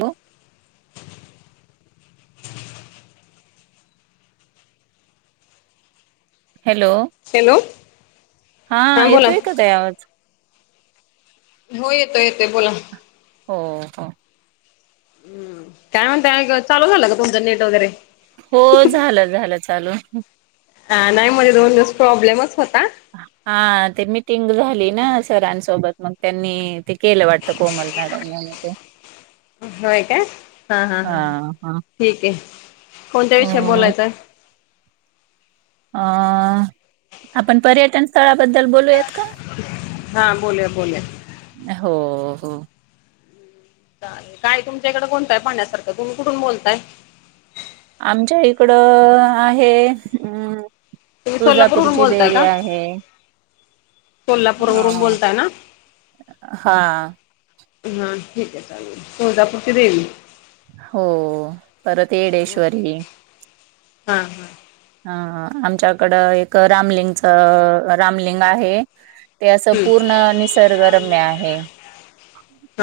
Hello hello hello हा येतोय काय आवाज? हो येतोय, येतोय बोला. हो, हो. काय म्हणताय मग चालू झालं का तुचं नेट वगैरे? हो, झालं झालं चालू. अ नाही माझं दोन दिवस प्रॉब्लेमच होता हा ते मिटिंग झाली ना सरांसोबत मग त्यांनी ते केलं वाट ते कोमल मॅडम [unintelligible] होय का हा हा हा हा ठीक आहे कोणत्या विषयी अ बोलायचं? अ आपण पर्यटन स्थळाबद्दल बोलूयात का? हा बोल्या बोल्या. हो हो. चालेल काय तुमच्याकडे कोणता आहे पाहण्यासारखं तुम्ही कुठून बोलताय? आमच्या इकडं आहे अम्म तुम्ही सोलापूरवरून तुळजापूरची बोलताय देवी का आहे. सोलापूरवरून आं बोलताय ना हा. हा ठीक आहे चालेल तुळजापूरची देवी हो परतेडेश्वरी हा हा. अ आमच्याकडं एक रामलिंगच रामलिंग आहे. ते असं हम्म पूर्ण निसर्गरम्य आहे.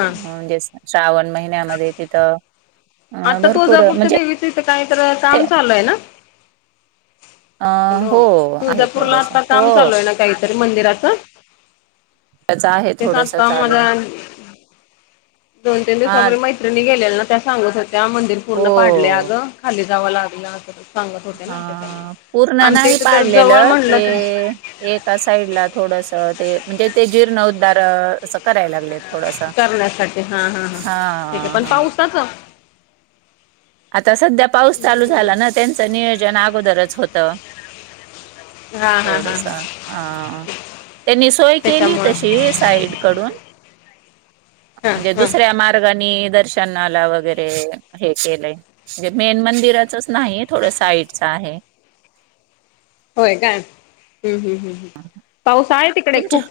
हा श्रावण महिन्यामध्ये तिथं अ भरपूर म्हणजे तिथं काहीतर काम चालू आहे ना. अ हॅलो हो आहे तुळजापूरला थोडस आता हो काम चालू आहे ना काहीतरी मंदिराचा? त्याच हा आहे तेच थोडस आत्ता चालू माझा दोन तीन हा दिवसापूर्वी मैत्रिणी गेलेल्या ना त्या सांगत होत्या मंदिर हो पूर्ण पाडल्या अगं. खाली जावं लागलं सांगत होते हा ना त्याच्यामुळे पूर्ण आमच्या नाही इथे तर जवळ पाडलेलं म्हणलं ते तर एका साईड ला थोडसा ते म्हणजे ते जीर्ण उद्धार असं करायला कले थोडासा करण्यासाठी हा हा ठीक आहे पण हा. पावसाच आता सध्या पाऊस चालू झाला ना त्यांचं नियोजन अगोदरच होतं. हा हा हा हा थोडसा हा त्यांनी सोय केली त्याच्यामुळं तशी साईड कडून हा म्हणजे हा दुसऱ्या मार्गाने दर्शनाला वगैरे हे केलंय. जे मेन मंदिराचाच नाही थोडं साईडचं आहे. होय काय हम्म हम्म हम्म पाऊस आहे तिकडे तुमच्या खूप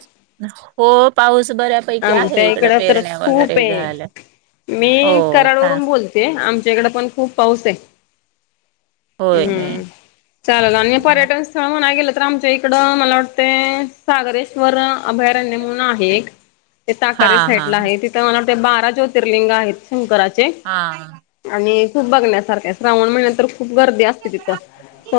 हो पाऊस बऱ्या आमच्या इकडं तर खूप झाल्या आहे मी हो का कराडवरून बोल ते आमच्या इकडे पण खूप पाऊस आहे. होय होय हम्म चालेल पर्यटनस स्थळ म्हणाय गेलं तर आमच्या इकडं मला वाटतं सागरेश्वर, अभयारण्य म्हणून आहे एक ते हा ताकारे हा साईड ला हा आहे तिथं मला वाटते बारा ज्योतिर्लिंग आहेत शंकराचे. हा. आणि खूप बघण्यासारखं श्रावण महिन्यात तर खूप गर्दी असते तिथं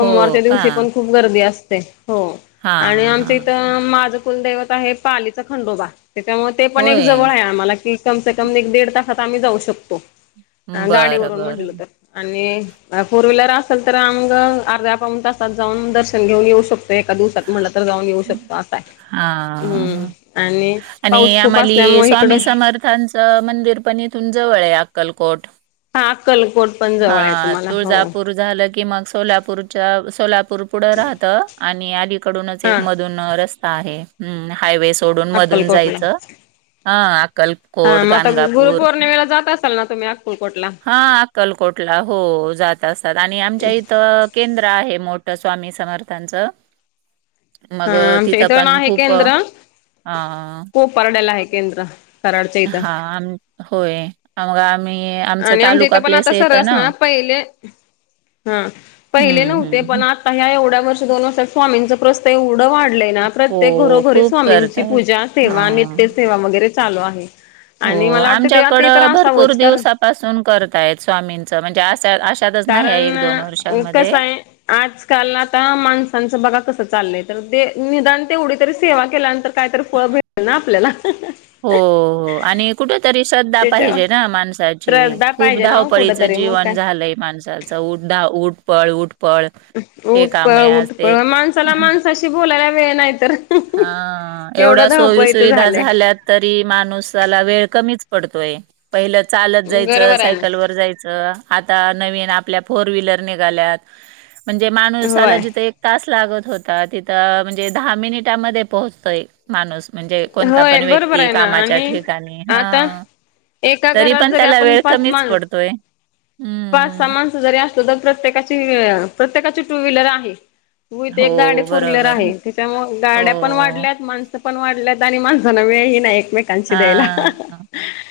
हो का दिवशी पण खूप गर्दी असते हो हा आणि हा आमचं इथं माझं कुलदैवत आहे पालीचा खंडोबा त्याच्यामुळे ते पण एक होय जवळ आहे आम्हाला कि कम से कम एक देड तासात आम्ही जाऊ शकतो बरं गाडीवरून बरं म्हटलं तर आणि फोर व्हीलर असेल तर आम्ही गं अर्ध्या पाऊन तासात जाऊन दर्शन घेऊन येऊ शक तो एका दिवसात म्हटलं तर जाऊन येऊ शकतो असा आहे हा हम्म आणि आणि पाऊस खूप आम्हाली असल्यामुळे इकडं स्वामी समर्थांचं मंदिर पण इथून जवळ आहे अक्कलकोट. हा अक्कलकोट पण जवळ आहे हा तुम्हाला हो. तुळजापूर झालं की मग सोपूरच्या सोलापूर पुढे राहतं आणि अलीकडूनच एक हा मद दोनं रस्ता आहे हम्म हायवेस सोडून मधून अक्कलकोटला जायचं हा अक्कलकोट, गाणगापूर चलणार तुम्या हा अक्कलकोटला हो जात असतात आणि आमच्या इथं केंद्र आहे मोठा स्वामी समर्थांचं हा मगं आमच्या तिथं इथं ना पण आहे खूप अ परडेला हाय केंद्र कराडच्या इथं हा आम् होय अमगा आम्ही आमचा आणि आमच्या इथं तालुका पण प्लेस आता सर येतं ना असणार पहिले हा पहिले हं, हं, नव्हते पण हं. आता ह्या एवढ्या वर्ष दोन वर्षात स्वामींच प्रस्त एवढं वाढ पलेना प्रत्येक हो, घरोघरी खूप स्वामींची करतायत. पूजा सेवा हां. नित्यसेेवा वगैरे चालू आहे. हो आणि मला वाटतं ते ते तर आमच्याकडं भरपूर असावंच कारण दिवसापासून करताय स्वामींचं म्हणजे असं अशे कारण उकसाय आजकाल आता माणसांचं बघा कसं चाललंय तर दे निदान तेवढी तरी सेवा केल्यांतर काहीतरी फळ भेटल ना आपल्याला. हो हो आणि कुठं तरी श्रद्धा त्याच्यावर पाहिजे ना माणसाची श्रद्धा खूप पाहिजे ना कुठ धावपळीच तरी मग जीवन काय झालंय माणसा चौड्डा उठ पळ उठ पळ उठ पळ उठ पळ माणसाला माणसाशी बोलायला वेळ नाही तर हा एवढं एवढ्या सोयी धावपळीच सुुविधा झालंय. झाल्यात तरी माणूसाला वेळ कमीच पडतोय. पहिलं चालत जायचं बरोबर आहे ना. सायकलवर जायचं. आता नवीन आपल्या फोरव्हीलर निघाल्यात म्हणजे माणूसाला होय जिथे तास लागत होता तिथं म्हणजे दहा मिनिटामध्ये पोहोचतोय माणूस. म्हणजे कोणता होय पण बरोबर व्यक्ती आहे ना कामाच्या आणि ठिकाणी आता हा. एका तरी घरात पण जरी त्याला आपण वेळ पाच कमीच माण पडतोय. पाच सहा हम्म माणसं जरी असतो तर प्रत्येकाची प्रत्येकाची टूव्हीलर आहे. उय इथं हो एक गाडी फोरव्हीलर बरोबर आहे त्याच्यामुळे गाड्या पण हो वाढल्यात माणसं पण वाढल्यात. त्यांनी माणसानं वेळी ही नाय एकमेक हा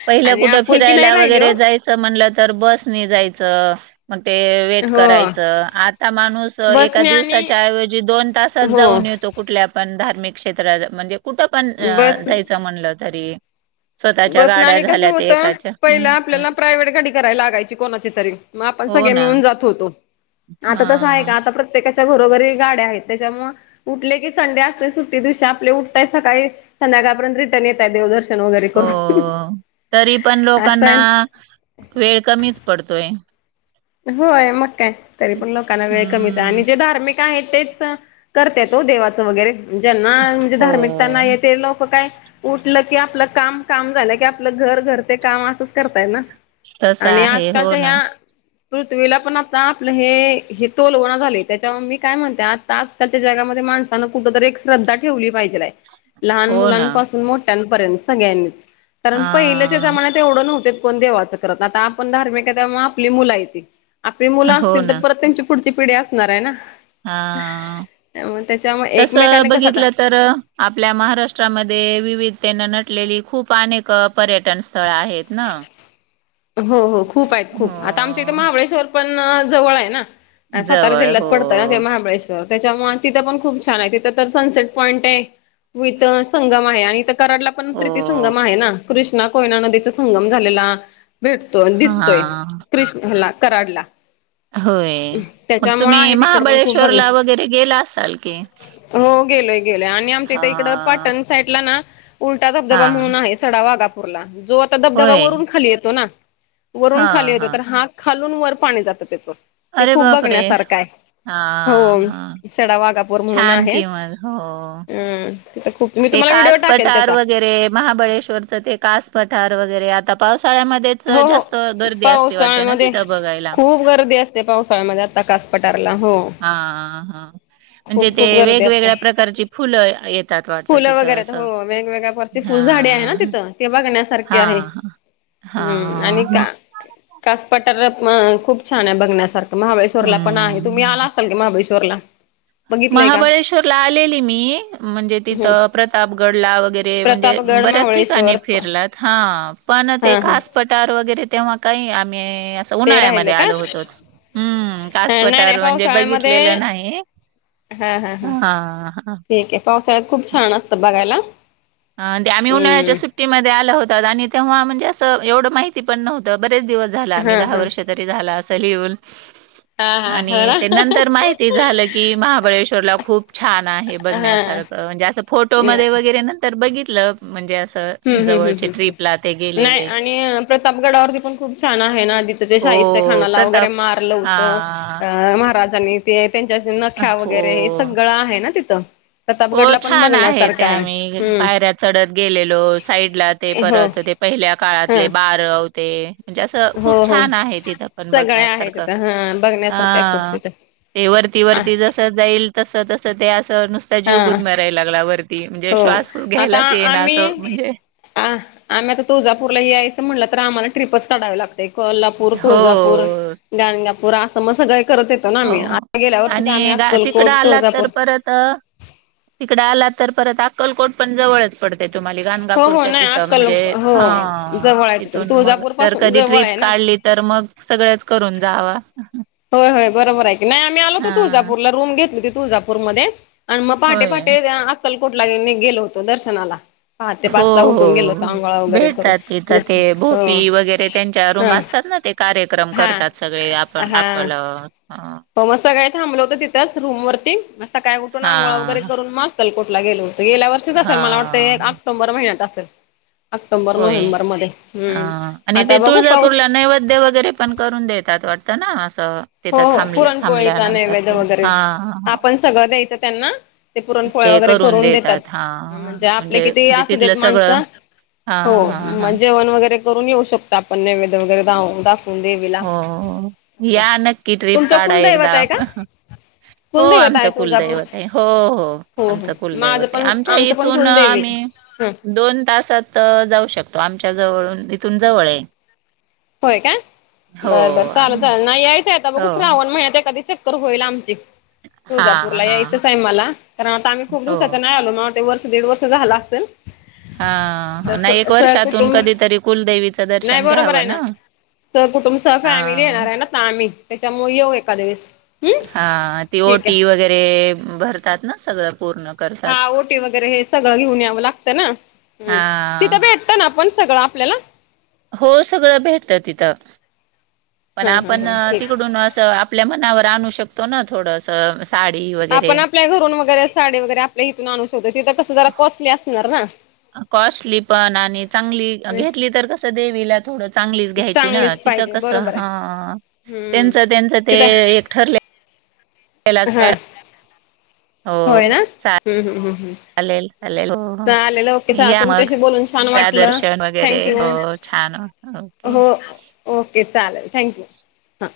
पहिलं कुठं आपुलकी नाही फिरायला राहिली वगैरे हो जाय चल म्हणलं तर बसनी जायचं मग ते वेट हो करायच आता माणूस एका बसने आणि दिवसाच्या ऐवजी दोन तासात हो जाऊन येतो. कुठल्या पण धार्मिक क्षेत्रात म्हणजे कुठं पण अ बस जायचं म्हणलं तरी स्वतःच्या बसना गाड्या आणि कसं झाल्या ते होतं एकाच्या पहिला हम्म आपल्याला प्रायव्हेट गाडी कराय लागायची कोणाची तरी मग आपण हो सगळे ना मिळून जात होतो. आता तसं आहे हा. का आता प्रत्येकाच्या घरोघरी गाड्या आहेत त्याच्यामुळे उठले की संडे असते सुट्टी दिवशी आपले उठतय सकाळी संध्याकाळपर्यंत रिटर्न येतय देवदर्शन वगैरे हो करून तरी पण असं लोकांना आहे वेळ कमीच पडतोय. होय मग काय तरी पण लोकांना वेळ कमीच आहे हम्म आणि जे धार्मिक काय हे तेच करते तो देवाचं वगैरे ज्यांना म्हणजे हो धार्मिकताना येते लोकं काय उठलं की आपलं काम काम झालं कि आपलं घर घर ते काम असंच करताय ना. तस आणि आहे हो आजकालच्या ना ह्या पृथ्वीला पण आता आपलं हे हे तोलवणा झाले त्याच्यावर मी काय म्हणत्यात त आजकालच्या जगामध्ये माणसानं कुठतरी एक श्रद्धा ठेवली पाहिजेल आहे. लहान हो ना. मुलांपासून मोठ्यांपर्यंत सगळ्यांनीच कारण पहिलं च्या हा जमानत ते एवढं नव्हते कोण देवाचं करत आता आपण धार्मिक आहे त्यामुळे आपली मुला येते आपली मुलं हो असतील तर ना परत त्यांची पुढची पिढी असणार आहे ना. हा त्यामुळे त्याच्यामुळे तसं एकमेकाने कसं आता बघितलं तर आपल्या महाराष्ट्रामध्ये विविधतेने नटलेली खूप अनेक पर्यटन स्थळं आहेत ना. हो हो खूप आहेत खूप आता आमच्या इथे हो. महाबळेश्वर पण जवळ आहे ना. आ सातार जवळ जिल्ह्यात हो. पडतय ते महाबळेश तर त्याच्यामुळे तिथं पण खूप छान आहे तिथं तर सनसेट पॉईंट आहे विथ संगम आहे आणि इथं कराडला पण हो. प्रीती संंगम आहे ना कृष्णा, कोयना नदीचा संगम झालेला. भेटतोय दिसतोय हां. कृष्ण हला कराडला. होय मग त्याच्यामुळे तुम्ही आहे तिकड पण खूप महाबळेश्वरला बघण्यासाठी वगैरे गेला असाल की? हो गेलोय-गेलोय आणि आमच्या इथे इकडं हां. पाटण साईडला ना उलटा धबधबा हां. म्हणून आहे सडावागापूरला जो आता धबधबा होय. वरून खाली येतो ना. वरून खाली हां, होते हां. तर हा खालून वर पाणी जातं त्याचं. ते अरे खूप बापरे! बघण्यासारखं आहे हां, हां. हो सडावागा पूर म्हणून छान आहे, की मग. हो. अं तिथं खूप मी ते तुम्हाला व्हिडिओ टाकेल कासपटार त्याचा वगैरे महाबळेश्वरचं ते कास पठार वगैरे आता पावसाळ्यामध्ये हो हो पावसाळ्यामध्ये बघायला. खूप गर्दी असते पावसाळ्यामध्ये आता कासपटारला हो. हा हा म्हणजे खूप ते खूप गर्दी असते वेगवेगळ्या प्रकारची फुलं येतात वाट फुलं वगैरे हो वेगवेगळ्या परची फुल झाडे आहेत ना हा तिथं ते बघण्यास हा सारक्या हे हम्म आणि हा. का कास पटार खूप छान आहे बघण्यासारखं. महाबळेश्वरला पण आहे, तुम्ही हम्म. आला असाल की महाबळेश्वरला? बघितलंय का महाबळेश्वरला आलेली मी म्हणजे हम्म तिथं प्रतापगडला वगैरे म्हणजे प्रतापगड बर्याच ठिकाणी महाबळेश्वर फिरलात हा पण ते हा हा कास पटार वगैरे तेव्हा काही आम्ही असं ते राहिलं उन्हाळ्यामध्ये का आलो होतो हम्म नाही नाही कासपटार म्हणजे पावसाळ्यामध्ये बघितलेलं नाही. हा हा हा. आ हा. ठीक आहे, पावसाळ्यात खूप छान असतं बघायला. आन ते आम्ही उन्हाळच्या हम्म सुट् टी मध्ये आलं होतात आणि तेव्हा म्हणजे असं एवढं माहिती पण नव्हतं बरेच दिवस झाला आम्ही हा दहा हा वर्षात तरी झाला असं येऊन हा हा ह आणि ते ना नंतर माहिती झालं की महाबळेश्वरला खूप छान आहे हा बघण्यासार म्हणजे असं फोटोमध्ये वगैरे नंतर बघितलं म्हणजे असं हम्म हम्म हम्म हम्म जवळचे हम्म, ट्रिपला ते नाही गेलेले. आणि प्रतापगडावरती पण खूप छान आहे ना तिथं ते शाहिस्ते हो, खानाला वगैरे प्रताप मारलं होतं हां. अ महाराजांनी ते त्यांच्या असे नख्या वगैरे हे हो. सगळं आहे ना तिथं. हो प्रतापगडला पण छान आहे बघण्यासारखं त्या आम्ही हम्म पायऱ्यात चढत गेलेलो साईडला ते हो परत ते पहिल्या ह काळातले बारवते म्हणजे असं हो खूप हो. छान आहे तिथं पण सगळे आहे बघण्यासारखं तिथं हा बघण्यासारखं आहे खूप आं. तिथं ते वरती-वरती जसं जाईल तसं तसं ते असं नुसता जीवगुत हा. मारयला लागला वर ती म्हणजे हो श्वास घ्यायलाच ये ना असं म्हणजे हां, आम्ही आता तुजापूरला यायचं म्हणलं, तर आम्हाला ट्रिपच काढावी लागते. कोल्हा पूर हो तुळजापूर, गणगापूर असं म सगळे करते हो आणि गा तिकडं आला तर तुळजापूर परत तिकडे आला तर परत अक्कलकोट पण जवळच पडते तुम्हाली हो हो गाणगापूरच्या नाही तिथं अक्कल म्हणजे हो हा जवळ आहे तिथून इथून मग तुळजापूर तर पासून कधी जवळ ट्रिप आहे ना काढली तर मग सगळच करून जावा. होय-होय बरोबर आहे की नाही आम्ही आलो होतो हा तुळजापूरला रूम घेतली होती तुळजापूरमध्ये. आणि मग पहाटे होय पहाटे त्या अक्कलकोटला नी गेलो होतो दर्शनाला. पहाटे हो पाच ला हो उठून गेलो होतो आंघोळा वगैरे भेटातात करून तिथं ते भोपी हो वगैरे त्यांच्या रूम हा असतात ना ते कार्यक्रम हा करतात सगळे आपण हा आपलं हा. हो मग सकाळी थांबलं होतं तिथंच रूम वरती म सकाळी उठून आंगोळा वगैरे करून मग अक्कलकोटला गेलो होते गेल्या वर्षीच असेल हा मला वाटतं ऑक्टोंबर महिन्यात असेल. ऑक्टोबर होय नोव्हेंबर मध्ये हम्म आणि आता ते बघू पाऊस तुळजापूरला नैवेद्य वगैरे पण करून देतात वाटतं ना असं तिथं हो हो थांब पुरणपोळीचा थांबल्यानंतर नैवेद्य ते वगैरे हा हा. आपण सगळं द्यायचं त्यांना ते पुरणपोळया वगैरे करून देतात म्हणजे आपले किती असू देत माणसं हो हां, हां, म हां. जेवण वगैरे करून येऊ शकता आपण नैदव्य वगैरे दाव दाखवून दे हो या नक्की ट्ररीप तुमचं काढा एकदा. कुलदैवत आहे का हो कुलदैवत आहे आमचं कुलदैवत तुळजापूरची आहे हो हो हो आमचं माझं कुलदैवत आहे पण आमच्या आमचं पण इथून कुलदैवीच आम्ही ह दोन तासात जाऊ शकतो. आमच्या जवळून इथून जवळ आहे. होय का हो बर बर चालल आम्ही चाल नाही यायचं आता बघू हो. श्रावण महिन्यात एखादी छूट तर होईल आमची हां, तुळजापूरला हां. यायचच आहे मला कारण आता आम्ही खूप हो. दिवसाच नाही आलो ना ते वर दीड वर्ष झाला असेल तर हा ना एक वर्षातून सहकुटुंब कधीतरी कुलदेवीचं दर्शन घ्यावं ना. तर कुटुंबचा फॅमिली येणार हां. आहे ना तर आम्ही त्याच्यामुळे येऊ एका दिवस. हा ती ओटी वगैरे भरतात ना सगळं पूर्ण करतात. हा ओटी वगैरे हे सगळं घेऊन यावं लागतं ना हम्म तिथं हा भेट तन आपण सगळं आपल्याला हो सगळं भेटत तिथं, पण हं हं आपण हं ठीक. तिकडून असं आप पल्या मनावर आणू शकतो ना थोडसं असं साडी व आपण आपल्या घरून वगैरे साडी वगैरे आपल्या इथून आणू शोधू तिथं कसं जरा कॉस्टली असणार ना. कॉस्टली पण आणि चांगली घेतली तर कसं देवीला थोड चांगलीच घ्यायची ना चांगलीच तिथं पाहिजे कसं बरोबर आहे हा हम्म. त्यांचा त्यांचा ते एक तिथं ठरले पेलाज हा पेड होय ना? हम्म, हम्म, हम्म, हम्म. चालेल चालेल हो हो चालेल ओके चा या मग तुमच्याशी बोलून छान वाटलं प्रादर्शन वगैरे थँक्यू. हो छान ओके. हो ओके चालेल थँक्यू. हां.